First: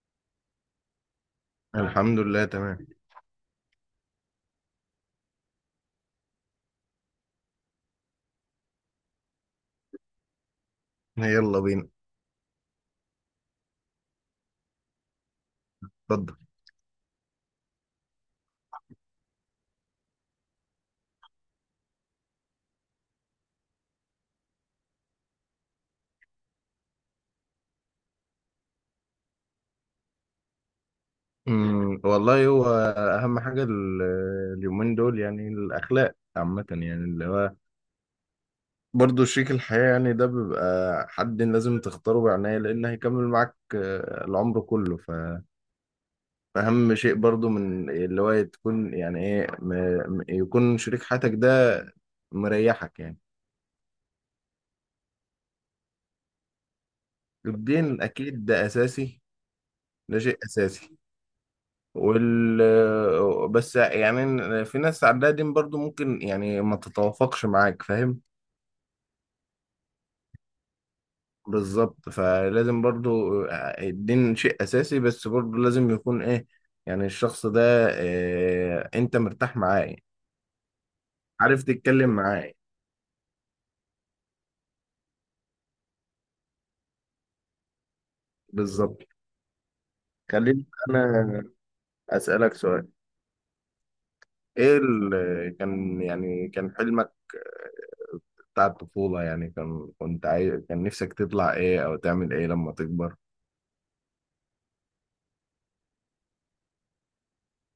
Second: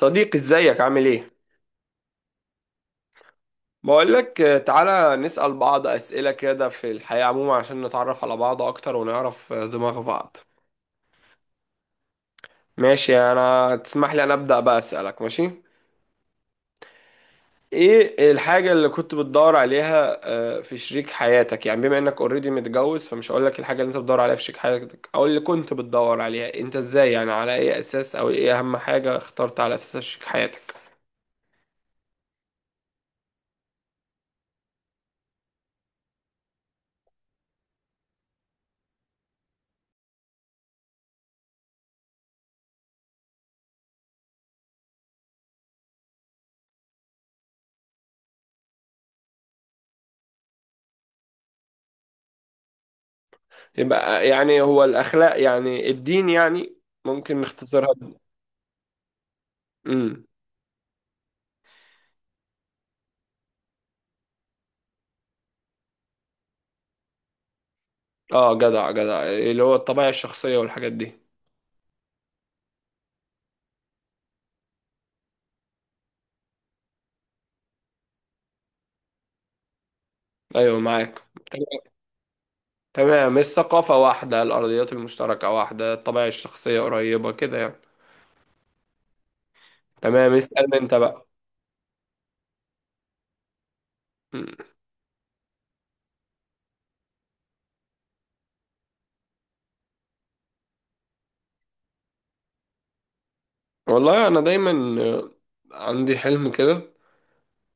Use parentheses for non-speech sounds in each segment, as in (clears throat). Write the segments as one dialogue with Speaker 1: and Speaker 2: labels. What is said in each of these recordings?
Speaker 1: صديقي، ازيك عامل ايه؟
Speaker 2: الحمد لله، تمام.
Speaker 1: بقولك تعالى نسأل بعض أسئلة كده في الحياة عموما عشان نتعرف على بعض أكتر ونعرف دماغ بعض.
Speaker 2: يلا بينا.
Speaker 1: ماشي، أنا تسمح لي أنا أبدأ بقى أسألك ماشي؟
Speaker 2: اتفضل.
Speaker 1: ايه الحاجة اللي كنت بتدور عليها في شريك حياتك؟ يعني بما انك اوريدي متجوز، فمش هقولك الحاجة اللي انت بتدور عليها في شريك حياتك او اللي كنت بتدور عليها، انت ازاي يعني، على اي اساس او ايه اهم حاجة اخترت على اساسها شريك حياتك؟
Speaker 2: والله هو اهم حاجه اليومين دول يعني الاخلاق عامه، يعني اللي هو برضه شريك الحياه، يعني ده بيبقى حد لازم تختاره بعناية لان هيكمل معاك العمر كله. فاهم شيء برضه من اللي هو تكون يعني ايه يكون شريك حياتك ده مريحك يعني.
Speaker 1: يبقى يعني هو الأخلاق، يعني الدين يعني، ممكن نختصرها.
Speaker 2: الدين اكيد ده اساسي، ده
Speaker 1: امم.
Speaker 2: شيء اساسي وال بس يعني في ناس عندها دين برضو ممكن يعني ما تتوافقش معاك، فاهم.
Speaker 1: اه، جدع جدع، اللي هو الطبيعة الشخصية والحاجات دي.
Speaker 2: بالظبط فلازم برضو الدين شيء أساسي، بس برضو لازم يكون إيه، يعني الشخص ده إيه، أنت مرتاح معاه،
Speaker 1: ايوه، معاك.
Speaker 2: عارف
Speaker 1: تمام.
Speaker 2: تتكلم معاه.
Speaker 1: تمام، الثقافة واحدة، الأرضيات المشتركة واحدة، الطبيعة الشخصية قريبة كده يعني.
Speaker 2: بالظبط.
Speaker 1: تمام،
Speaker 2: خليني
Speaker 1: اسأل انت بقى.
Speaker 2: أنا أسألك سؤال.
Speaker 1: م.
Speaker 2: إيه كان يعني كان حلمك بتاع الطفولة، يعني كان كنت عايز كان نفسك تطلع إيه أو تعمل إيه لما تكبر؟
Speaker 1: والله انا دايما آه، عندي حلم كده،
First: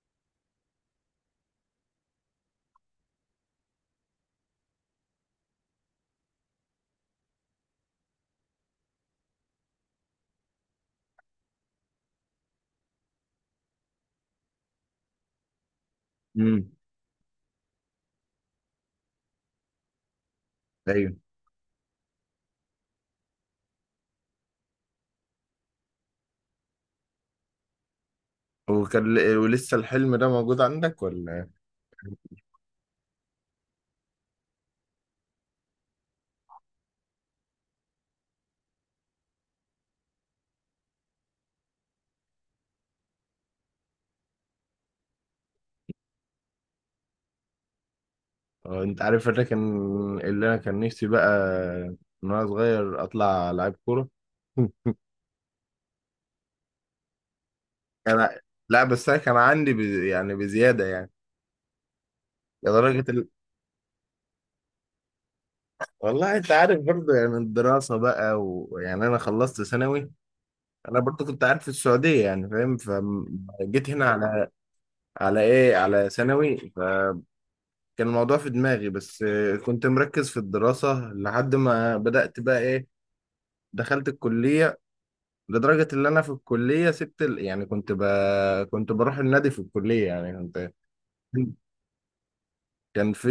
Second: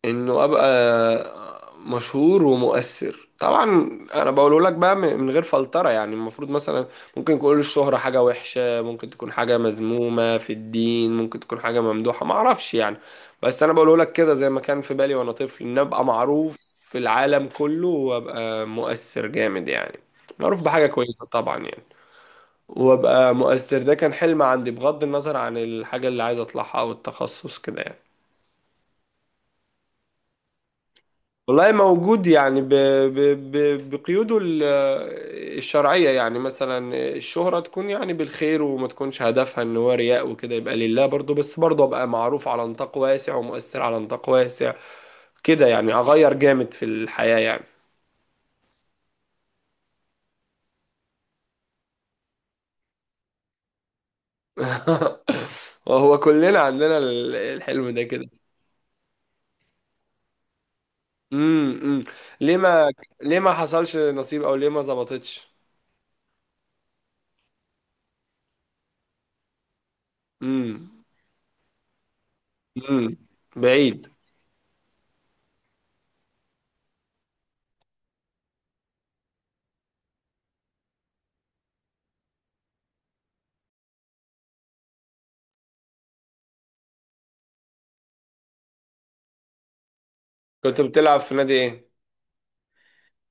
Speaker 1: انه ابقى مشهور ومؤثر طبعا. انا بقوله لك بقى من غير فلترة، يعني المفروض مثلا ممكن تقول الشهرة حاجة وحشة، ممكن تكون حاجة مذمومة في الدين، ممكن تكون حاجة ممدوحة، ما اعرفش يعني. بس انا بقوله لك كده زي ما كان في بالي وانا طفل، ان ابقى معروف
Speaker 2: امم.
Speaker 1: في العالم كله وابقى مؤثر جامد يعني، معروف بحاجة كويسة طبعا يعني. وابقى مؤثر، ده كان حلم عندي بغض النظر عن الحاجة اللي عايز اطلعها او التخصص كده يعني.
Speaker 2: وكان ولسه الحلم ده موجود عندك ولا؟
Speaker 1: والله موجود يعني، بقيوده الشرعية، يعني مثلا الشهرة تكون يعني بالخير وما تكونش هدفها ان هو رياء وكده، يبقى لله برضو، بس برضو ابقى معروف على نطاق واسع ومؤثر على نطاق واسع، كده يعني، اغير جامد في الحياة يعني.
Speaker 2: انت عارف انا كان اللي انا كان نفسي بقى من وانا صغير اطلع لعيب كوره. (laughs)
Speaker 1: (laughs) وهو كلنا عندنا الحلم ده كده.
Speaker 2: انا لا بس انا كان عندي يعني بزياده يعني
Speaker 1: امم. ليه ما
Speaker 2: لدرجه.
Speaker 1: ليه ما حصلش نصيب، او ليه ما ظبطتش.
Speaker 2: والله انت عارف برضه يعني الدراسه بقى، ويعني انا خلصت ثانوي.
Speaker 1: امم.
Speaker 2: انا برضه كنت قاعد في السعوديه يعني فاهم،
Speaker 1: امم.
Speaker 2: فجيت
Speaker 1: بعيد.
Speaker 2: هنا على ايه، على ثانوي، فكان الموضوع في دماغي، بس كنت مركز في الدراسه لحد ما بدات بقى ايه، دخلت الكليه. لدرجة إن أنا في الكلية سبت. يعني كنت بروح النادي في الكلية يعني، كنت،
Speaker 1: كنت بتلعب في نادي ايه؟
Speaker 2: كان في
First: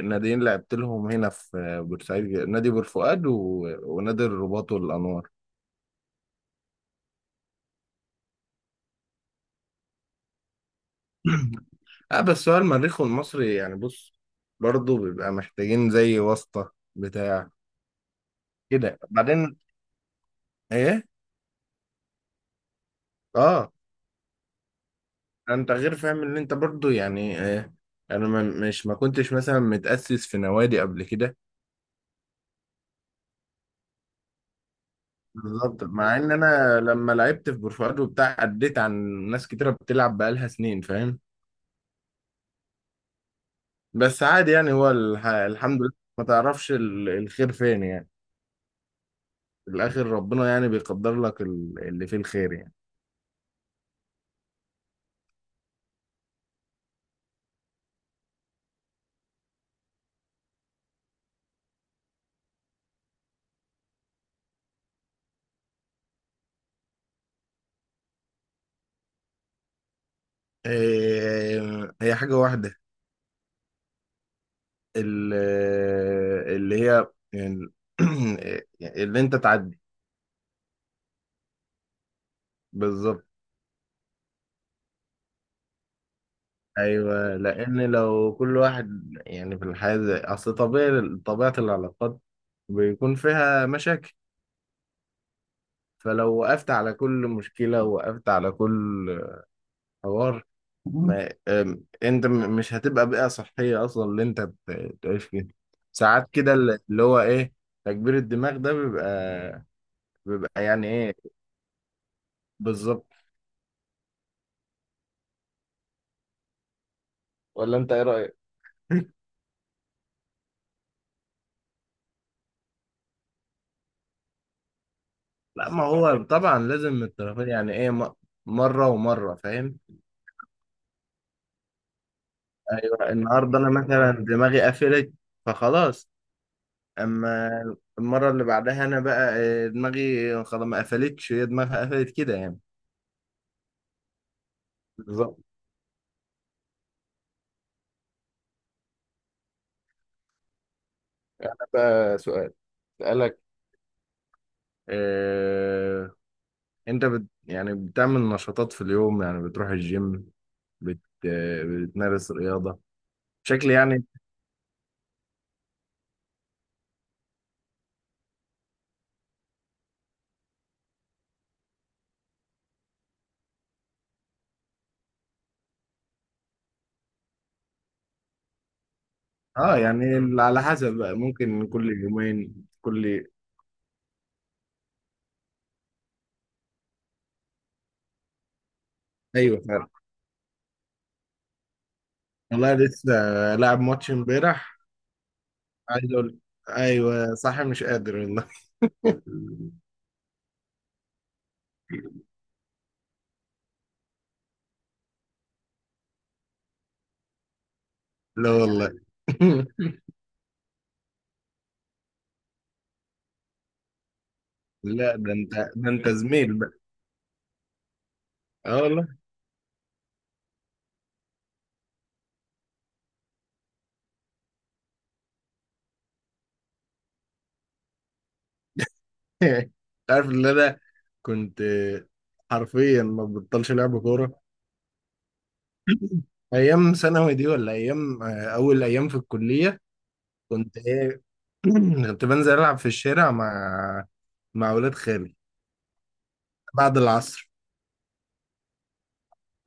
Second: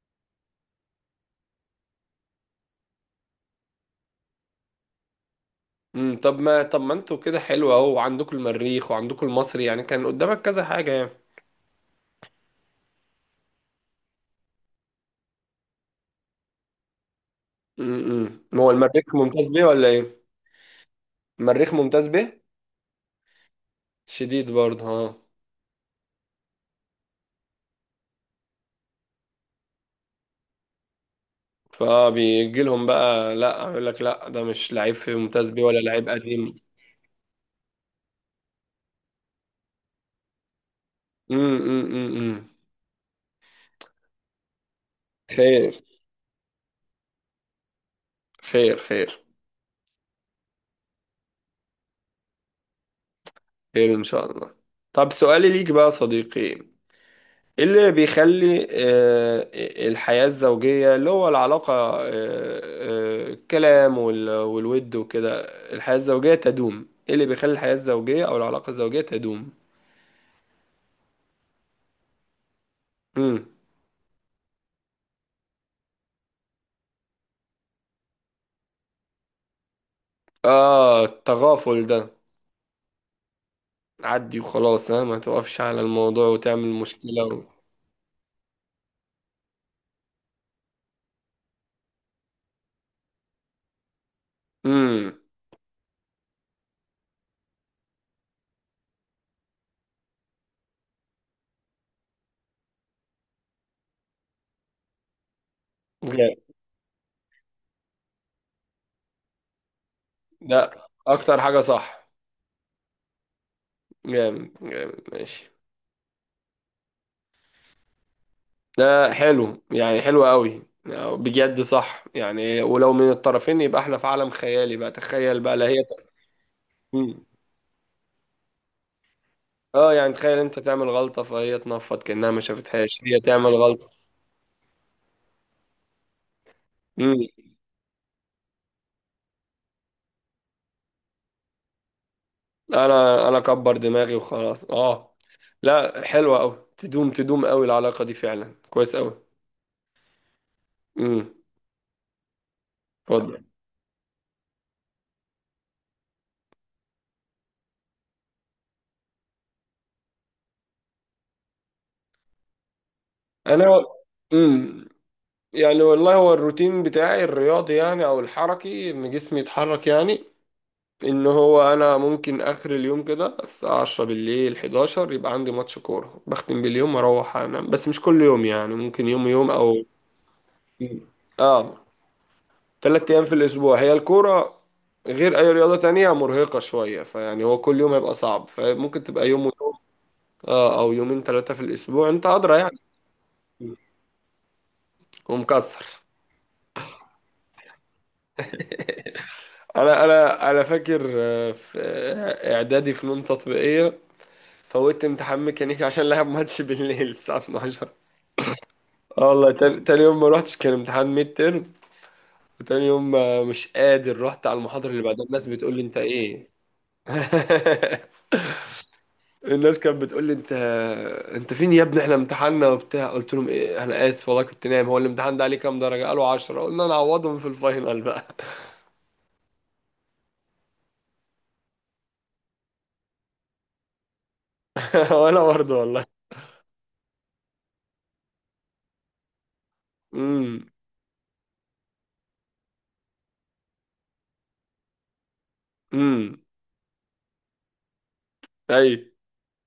Speaker 2: ناديين لعبت لهم هنا في بورسعيد، نادي بورفؤاد ونادي الرباط والأنوار.
Speaker 1: امم، طب ما انتوا كده حلو اهو، وعندكم المريخ وعندكم المصري، يعني كان قدامك كذا حاجة يعني.
Speaker 2: (clears throat) اه، بس هو المريخ والمصري يعني بص، برضه بيبقى محتاجين زي واسطة بتاع،
Speaker 1: امم، ما هو
Speaker 2: كده
Speaker 1: المريخ ممتاز
Speaker 2: بعدين.
Speaker 1: بيه ولا ايه؟
Speaker 2: ايه.
Speaker 1: المريخ ممتاز بيه؟
Speaker 2: اه.
Speaker 1: شديد برضه، اه.
Speaker 2: انت غير فاهم ان انت برضه يعني إيه؟ انا ما كنتش مثلا متأسس في نوادي قبل كده.
Speaker 1: فبيجي لهم بقى لا يقول لك: لا، ده مش لعيب في ممتاز بيه ولا
Speaker 2: بالظبط،
Speaker 1: لعيب
Speaker 2: مع ان
Speaker 1: قديم.
Speaker 2: انا لما لعبت في برفوات وبتاع عديت عن ناس كتيره بتلعب بقالها سنين فاهم.
Speaker 1: امم. امم. امم.
Speaker 2: بس عادي يعني هو الحمد
Speaker 1: خير.
Speaker 2: لله، ما تعرفش الخير فين يعني.
Speaker 1: خير. خير.
Speaker 2: في الاخر ربنا يعني بيقدر لك اللي فيه الخير يعني.
Speaker 1: خير ان شاء الله. طب سؤالي ليك بقى يا صديقي، إيه اللي بيخلي الحياة الزوجية، اللي هو العلاقة، الكلام والود وكده، الحياة الزوجية تدوم؟ ايه اللي بيخلي الحياة الزوجية او العلاقة الزوجية تدوم؟
Speaker 2: إيه، هي حاجه واحده
Speaker 1: امم.
Speaker 2: ال... اللي هي ال... (clears throat) اللي انت تعدي.
Speaker 1: اه، التغافل ده.
Speaker 2: بالظبط.
Speaker 1: عدي وخلاص، ها، ما توقفش على الموضوع وتعمل مشكلة
Speaker 2: ايوه،
Speaker 1: و...
Speaker 2: لان لو كل واحد يعني في الحياه اصل طبيعي، طبيعه العلاقات بيكون فيها مشاكل.
Speaker 1: امم.
Speaker 2: فلو وقفت على كل مشكلة ووقفت على كل حوار، ما أم- انت مش هتبقى بيئة صحية اصلا اللي انت بتعيش فيها. ساعات
Speaker 1: جامد.
Speaker 2: كده اللي هو ايه، تكبير الدماغ ده بيبقى،
Speaker 1: ده
Speaker 2: يعني ايه.
Speaker 1: اكتر حاجة، صح.
Speaker 2: بالظبط.
Speaker 1: جامد جامد، ماشي.
Speaker 2: ولا انت ايه رأيك؟
Speaker 1: ده
Speaker 2: (laughs)
Speaker 1: حلو يعني، حلو قوي. بجد، صح يعني، ولو من الطرفين يبقى احنا في عالم خيالي بقى، تخيل بقى، لا
Speaker 2: لا ما
Speaker 1: هي...
Speaker 2: هو طبعا لازم
Speaker 1: مم.
Speaker 2: الطرفين، يعني ايه مرة ومرة فاهم؟
Speaker 1: اه يعني تخيل انت تعمل غلطة فهي تنفض كأنها ما شافتهاش،
Speaker 2: ايوه
Speaker 1: هي تعمل
Speaker 2: النهارده انا
Speaker 1: غلطة...
Speaker 2: مثلا دماغي قفلت، فخلاص.
Speaker 1: مم.
Speaker 2: اما المره اللي بعدها انا بقى دماغي خلاص ما قفلتش، هي دماغها قفلت كده يعني.
Speaker 1: انا اكبر دماغي وخلاص، اه.
Speaker 2: بالظبط.
Speaker 1: لا، حلوة قوي، تدوم تدوم قوي العلاقة دي فعلا، كويس قوي. امم.
Speaker 2: ده بقى سؤال سألك.
Speaker 1: اتفضل.
Speaker 2: آه، انت يعني بتعمل نشاطات في اليوم، يعني بتروح الجيم، بت بتمارس رياضة بشكل
Speaker 1: انا.
Speaker 2: يعني.
Speaker 1: امم. يعني والله هو الروتين بتاعي الرياضي يعني، او الحركي، ان جسمي يتحرك يعني. ان هو انا ممكن اخر اليوم كده الساعة 10 بالليل، 11 يبقى عندي ماتش كورة بختم باليوم واروح انام، بس مش كل يوم يعني، ممكن يوم يوم
Speaker 2: اه
Speaker 1: او...
Speaker 2: يعني على حسب بقى، ممكن
Speaker 1: اه،
Speaker 2: كل يومين
Speaker 1: 3 ايام
Speaker 2: كل.
Speaker 1: في الاسبوع هي الكورة، غير اي رياضة تانية مرهقة شوية، فيعني هو كل يوم هيبقى صعب، فممكن تبقى يوم
Speaker 2: ايوه
Speaker 1: ويوم.
Speaker 2: فعلا.
Speaker 1: اه، او يومين ثلاثة في الاسبوع، انت ادرى
Speaker 2: والله
Speaker 1: يعني.
Speaker 2: لسه لاعب ماتش امبارح،
Speaker 1: ومكسر.
Speaker 2: عايز اقول، ايوه صح مش قادر والله.
Speaker 1: انا فاكر، في
Speaker 2: (laughs)
Speaker 1: اعدادي فنون تطبيقية، فوتت امتحان ميكانيكي عشان لعب ماتش بالليل الساعة 12.
Speaker 2: لا والله.
Speaker 1: اه والله، تاني
Speaker 2: (laughs)
Speaker 1: تاني يوم ما روحتش، كان امتحان ميد ترم. وتاني يوم مش قادر، رحت على المحاضرة اللي
Speaker 2: لا
Speaker 1: بعدها،
Speaker 2: ده
Speaker 1: الناس
Speaker 2: انت
Speaker 1: بتقول لي: انت ايه؟
Speaker 2: زميل بقى.
Speaker 1: (laughs)
Speaker 2: اه والله (laughs)
Speaker 1: الناس كانت بتقول لي: انت انت فين يا ابني، احنا امتحاننا وبتاع. قلت لهم: ايه؟ انا اسف والله كنت نايم. هو الامتحان ده عليه كام درجة؟ قالوا: 10. قلنا: نعوضهم في الفاينل بقى.
Speaker 2: انت عارف ان انا كنت حرفيا ما ببطلش لعب كوره.
Speaker 1: (laughs) وانا برضه
Speaker 2: (clears throat)
Speaker 1: والله.
Speaker 2: (laughs) ايام ثانوي دي ولا ايام اول ايام في الكليه،
Speaker 1: امم.
Speaker 2: كنت ايه. (clears throat) كنت بنزل العب في الشارع مع اولاد خالي
Speaker 1: امم.
Speaker 2: بعد العصر.
Speaker 1: اي.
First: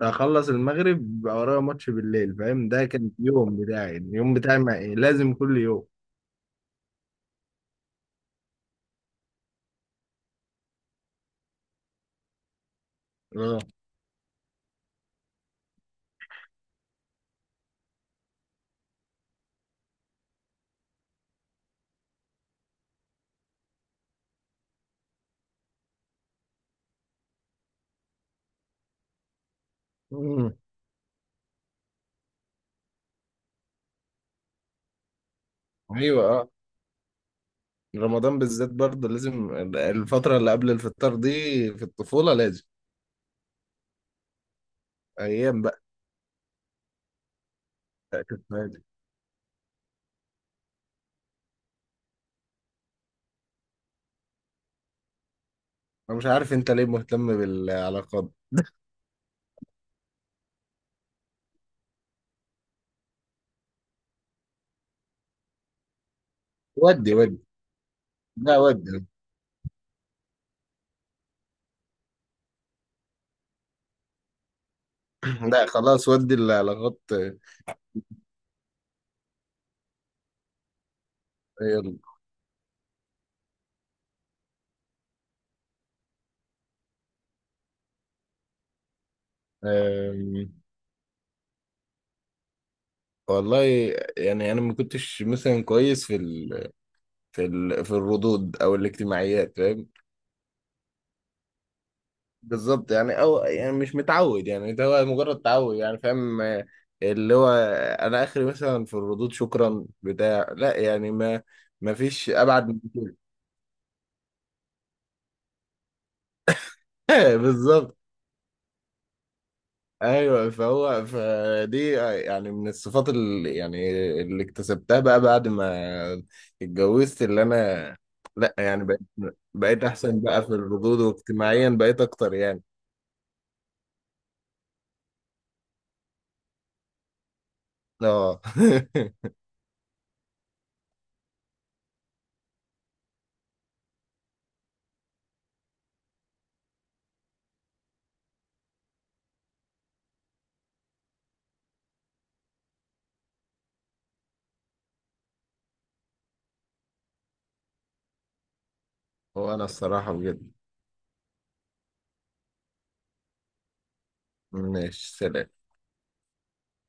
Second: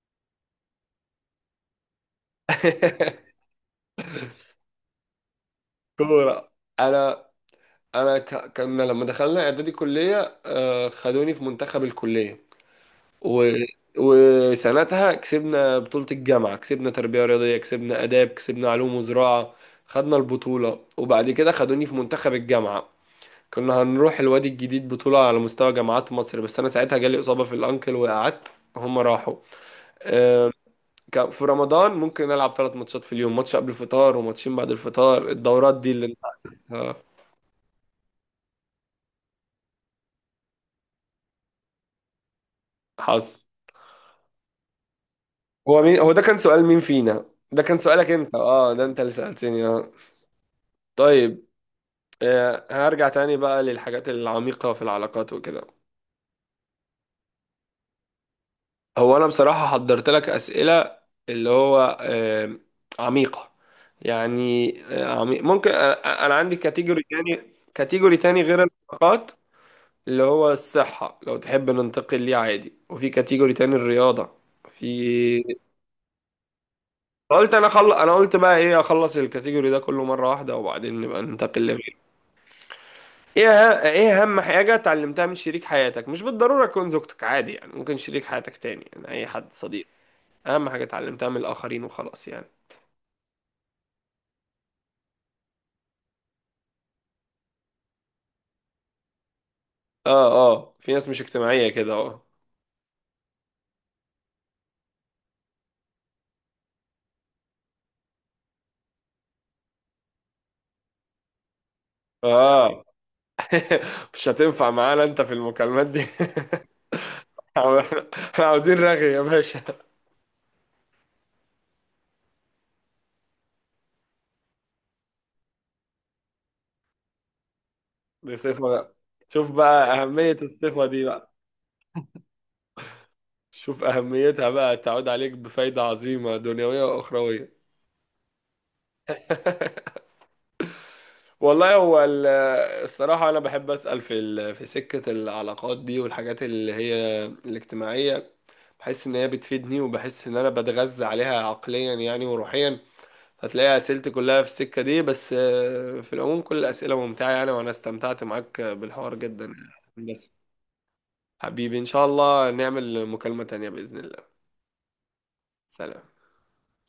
Speaker 2: اخلص المغرب بقى ورايا ماتش بالليل فاهم، ده كان
Speaker 1: (laughs)
Speaker 2: اليوم بتاعي، اليوم بتاعي مع إيه؟ لازم كل يوم.
Speaker 1: كورة. انا. كنا لما دخلنا اعدادي كلية، خدوني في منتخب الكلية، و...
Speaker 2: اه.
Speaker 1: وسنتها كسبنا بطولة الجامعة، كسبنا تربية رياضية، كسبنا آداب، كسبنا علوم وزراعة، خدنا البطولة. وبعد كده خدوني في منتخب الجامعة. كنا هنروح الوادي الجديد، بطولة على مستوى جامعات مصر، بس أنا ساعتها جالي إصابة في الأنكل وقعدت، هما راحوا. آه،
Speaker 2: أمم.
Speaker 1: كان في رمضان ممكن ألعب 3 ماتشات في اليوم، ماتش قبل الفطار وماتشين بعد الفطار. الدورات دي اللي
Speaker 2: ايوه آه.
Speaker 1: انت...
Speaker 2: رمضان بالذات برضه لازم، الفترة اللي قبل الفطار دي في الطفولة لازم
Speaker 1: حصل.
Speaker 2: أيام
Speaker 1: هو
Speaker 2: بقى.
Speaker 1: مين؟ هو ده كان سؤال مين فينا؟ ده كان سؤالك انت،
Speaker 2: كانت
Speaker 1: اه،
Speaker 2: معايا.
Speaker 1: ده انت اللي سألتني، اه. طيب، هرجع تاني بقى للحاجات العميقة في العلاقات وكده.
Speaker 2: أنا مش عارف أنت ليه مهتم بالعلاقات.
Speaker 1: هو أنا بصراحة حضرت لك أسئلة اللي هو عميقة، يعني عميق ممكن. أنا عندي كاتيجوري
Speaker 2: ودي
Speaker 1: تاني، كاتيجوري تاني
Speaker 2: لا
Speaker 1: غير
Speaker 2: ودي.
Speaker 1: العلاقات، اللي هو الصحة، لو تحب ننتقل ليه عادي، وفي كاتيجوري تاني الرياضة. في...
Speaker 2: (clears throat) لا خلاص، ودي العلاقات.
Speaker 1: قلت أنا، أنا قلت بقى: إيه، أخلص الكاتيجوري ده كله مرة واحدة وبعدين نبقى ننتقل.
Speaker 2: يلا.
Speaker 1: ايه اهم حاجة اتعلمتها من شريك حياتك؟ مش بالضرورة تكون زوجتك، عادي يعني، ممكن شريك حياتك تاني يعني، اي حد صديق.
Speaker 2: أم،
Speaker 1: اهم حاجة اتعلمتها من الاخرين وخلاص يعني.
Speaker 2: والله يعني أنا ما كنتش مثلا كويس في الردود أو الاجتماعيات فاهم.
Speaker 1: اه. اه، في ناس مش اجتماعية كده، اه.
Speaker 2: بالظبط يعني، او يعني مش متعود يعني، ده هو مجرد تعود يعني فاهم اللي هو انا اخري مثلا في الردود شكرا بتاع لا، يعني ما فيش ابعد من
Speaker 1: اه.
Speaker 2: كده.
Speaker 1: (laughs) مش هتنفع معانا انت في المكالمات دي.
Speaker 2: (laughs)
Speaker 1: (laughs) احنا
Speaker 2: بالظبط.
Speaker 1: إحنا عاوزين رغي يا باشا.
Speaker 2: ايوه فهو فدي يعني من الصفات اللي يعني اللي اكتسبتها بقى بعد ما اتجوزت اللي انا،
Speaker 1: (laughs) دي
Speaker 2: لا
Speaker 1: صفة
Speaker 2: يعني
Speaker 1: بقى. شوف
Speaker 2: بقيت
Speaker 1: بقى
Speaker 2: احسن
Speaker 1: أهمية
Speaker 2: بقى في
Speaker 1: الصفة
Speaker 2: الردود،
Speaker 1: دي بقى.
Speaker 2: واجتماعيا بقيت اكتر يعني.
Speaker 1: شوف أهميتها بقى، تعود عليك بفايدة عظيمة دنيوية وأخروية.
Speaker 2: اه
Speaker 1: (laughs) والله هو الصراحة أنا بحب أسأل في في سكة العلاقات دي والحاجات اللي هي الاجتماعية، بحس إن هي بتفيدني وبحس إن أنا بتغذى عليها عقليا يعني وروحيا. هتلاقي أسئلتي كلها في السكة دي، بس في العموم كل الأسئلة ممتعة يعني، وأنا استمتعت معاك بالحوار
Speaker 2: (laughs)
Speaker 1: جدا.
Speaker 2: وانا الصراحة
Speaker 1: بس،
Speaker 2: بجد.
Speaker 1: حبيبي، إن شاء الله نعمل مكالمة تانية بإذن الله.
Speaker 2: ماشي، سلام.
Speaker 1: سلام.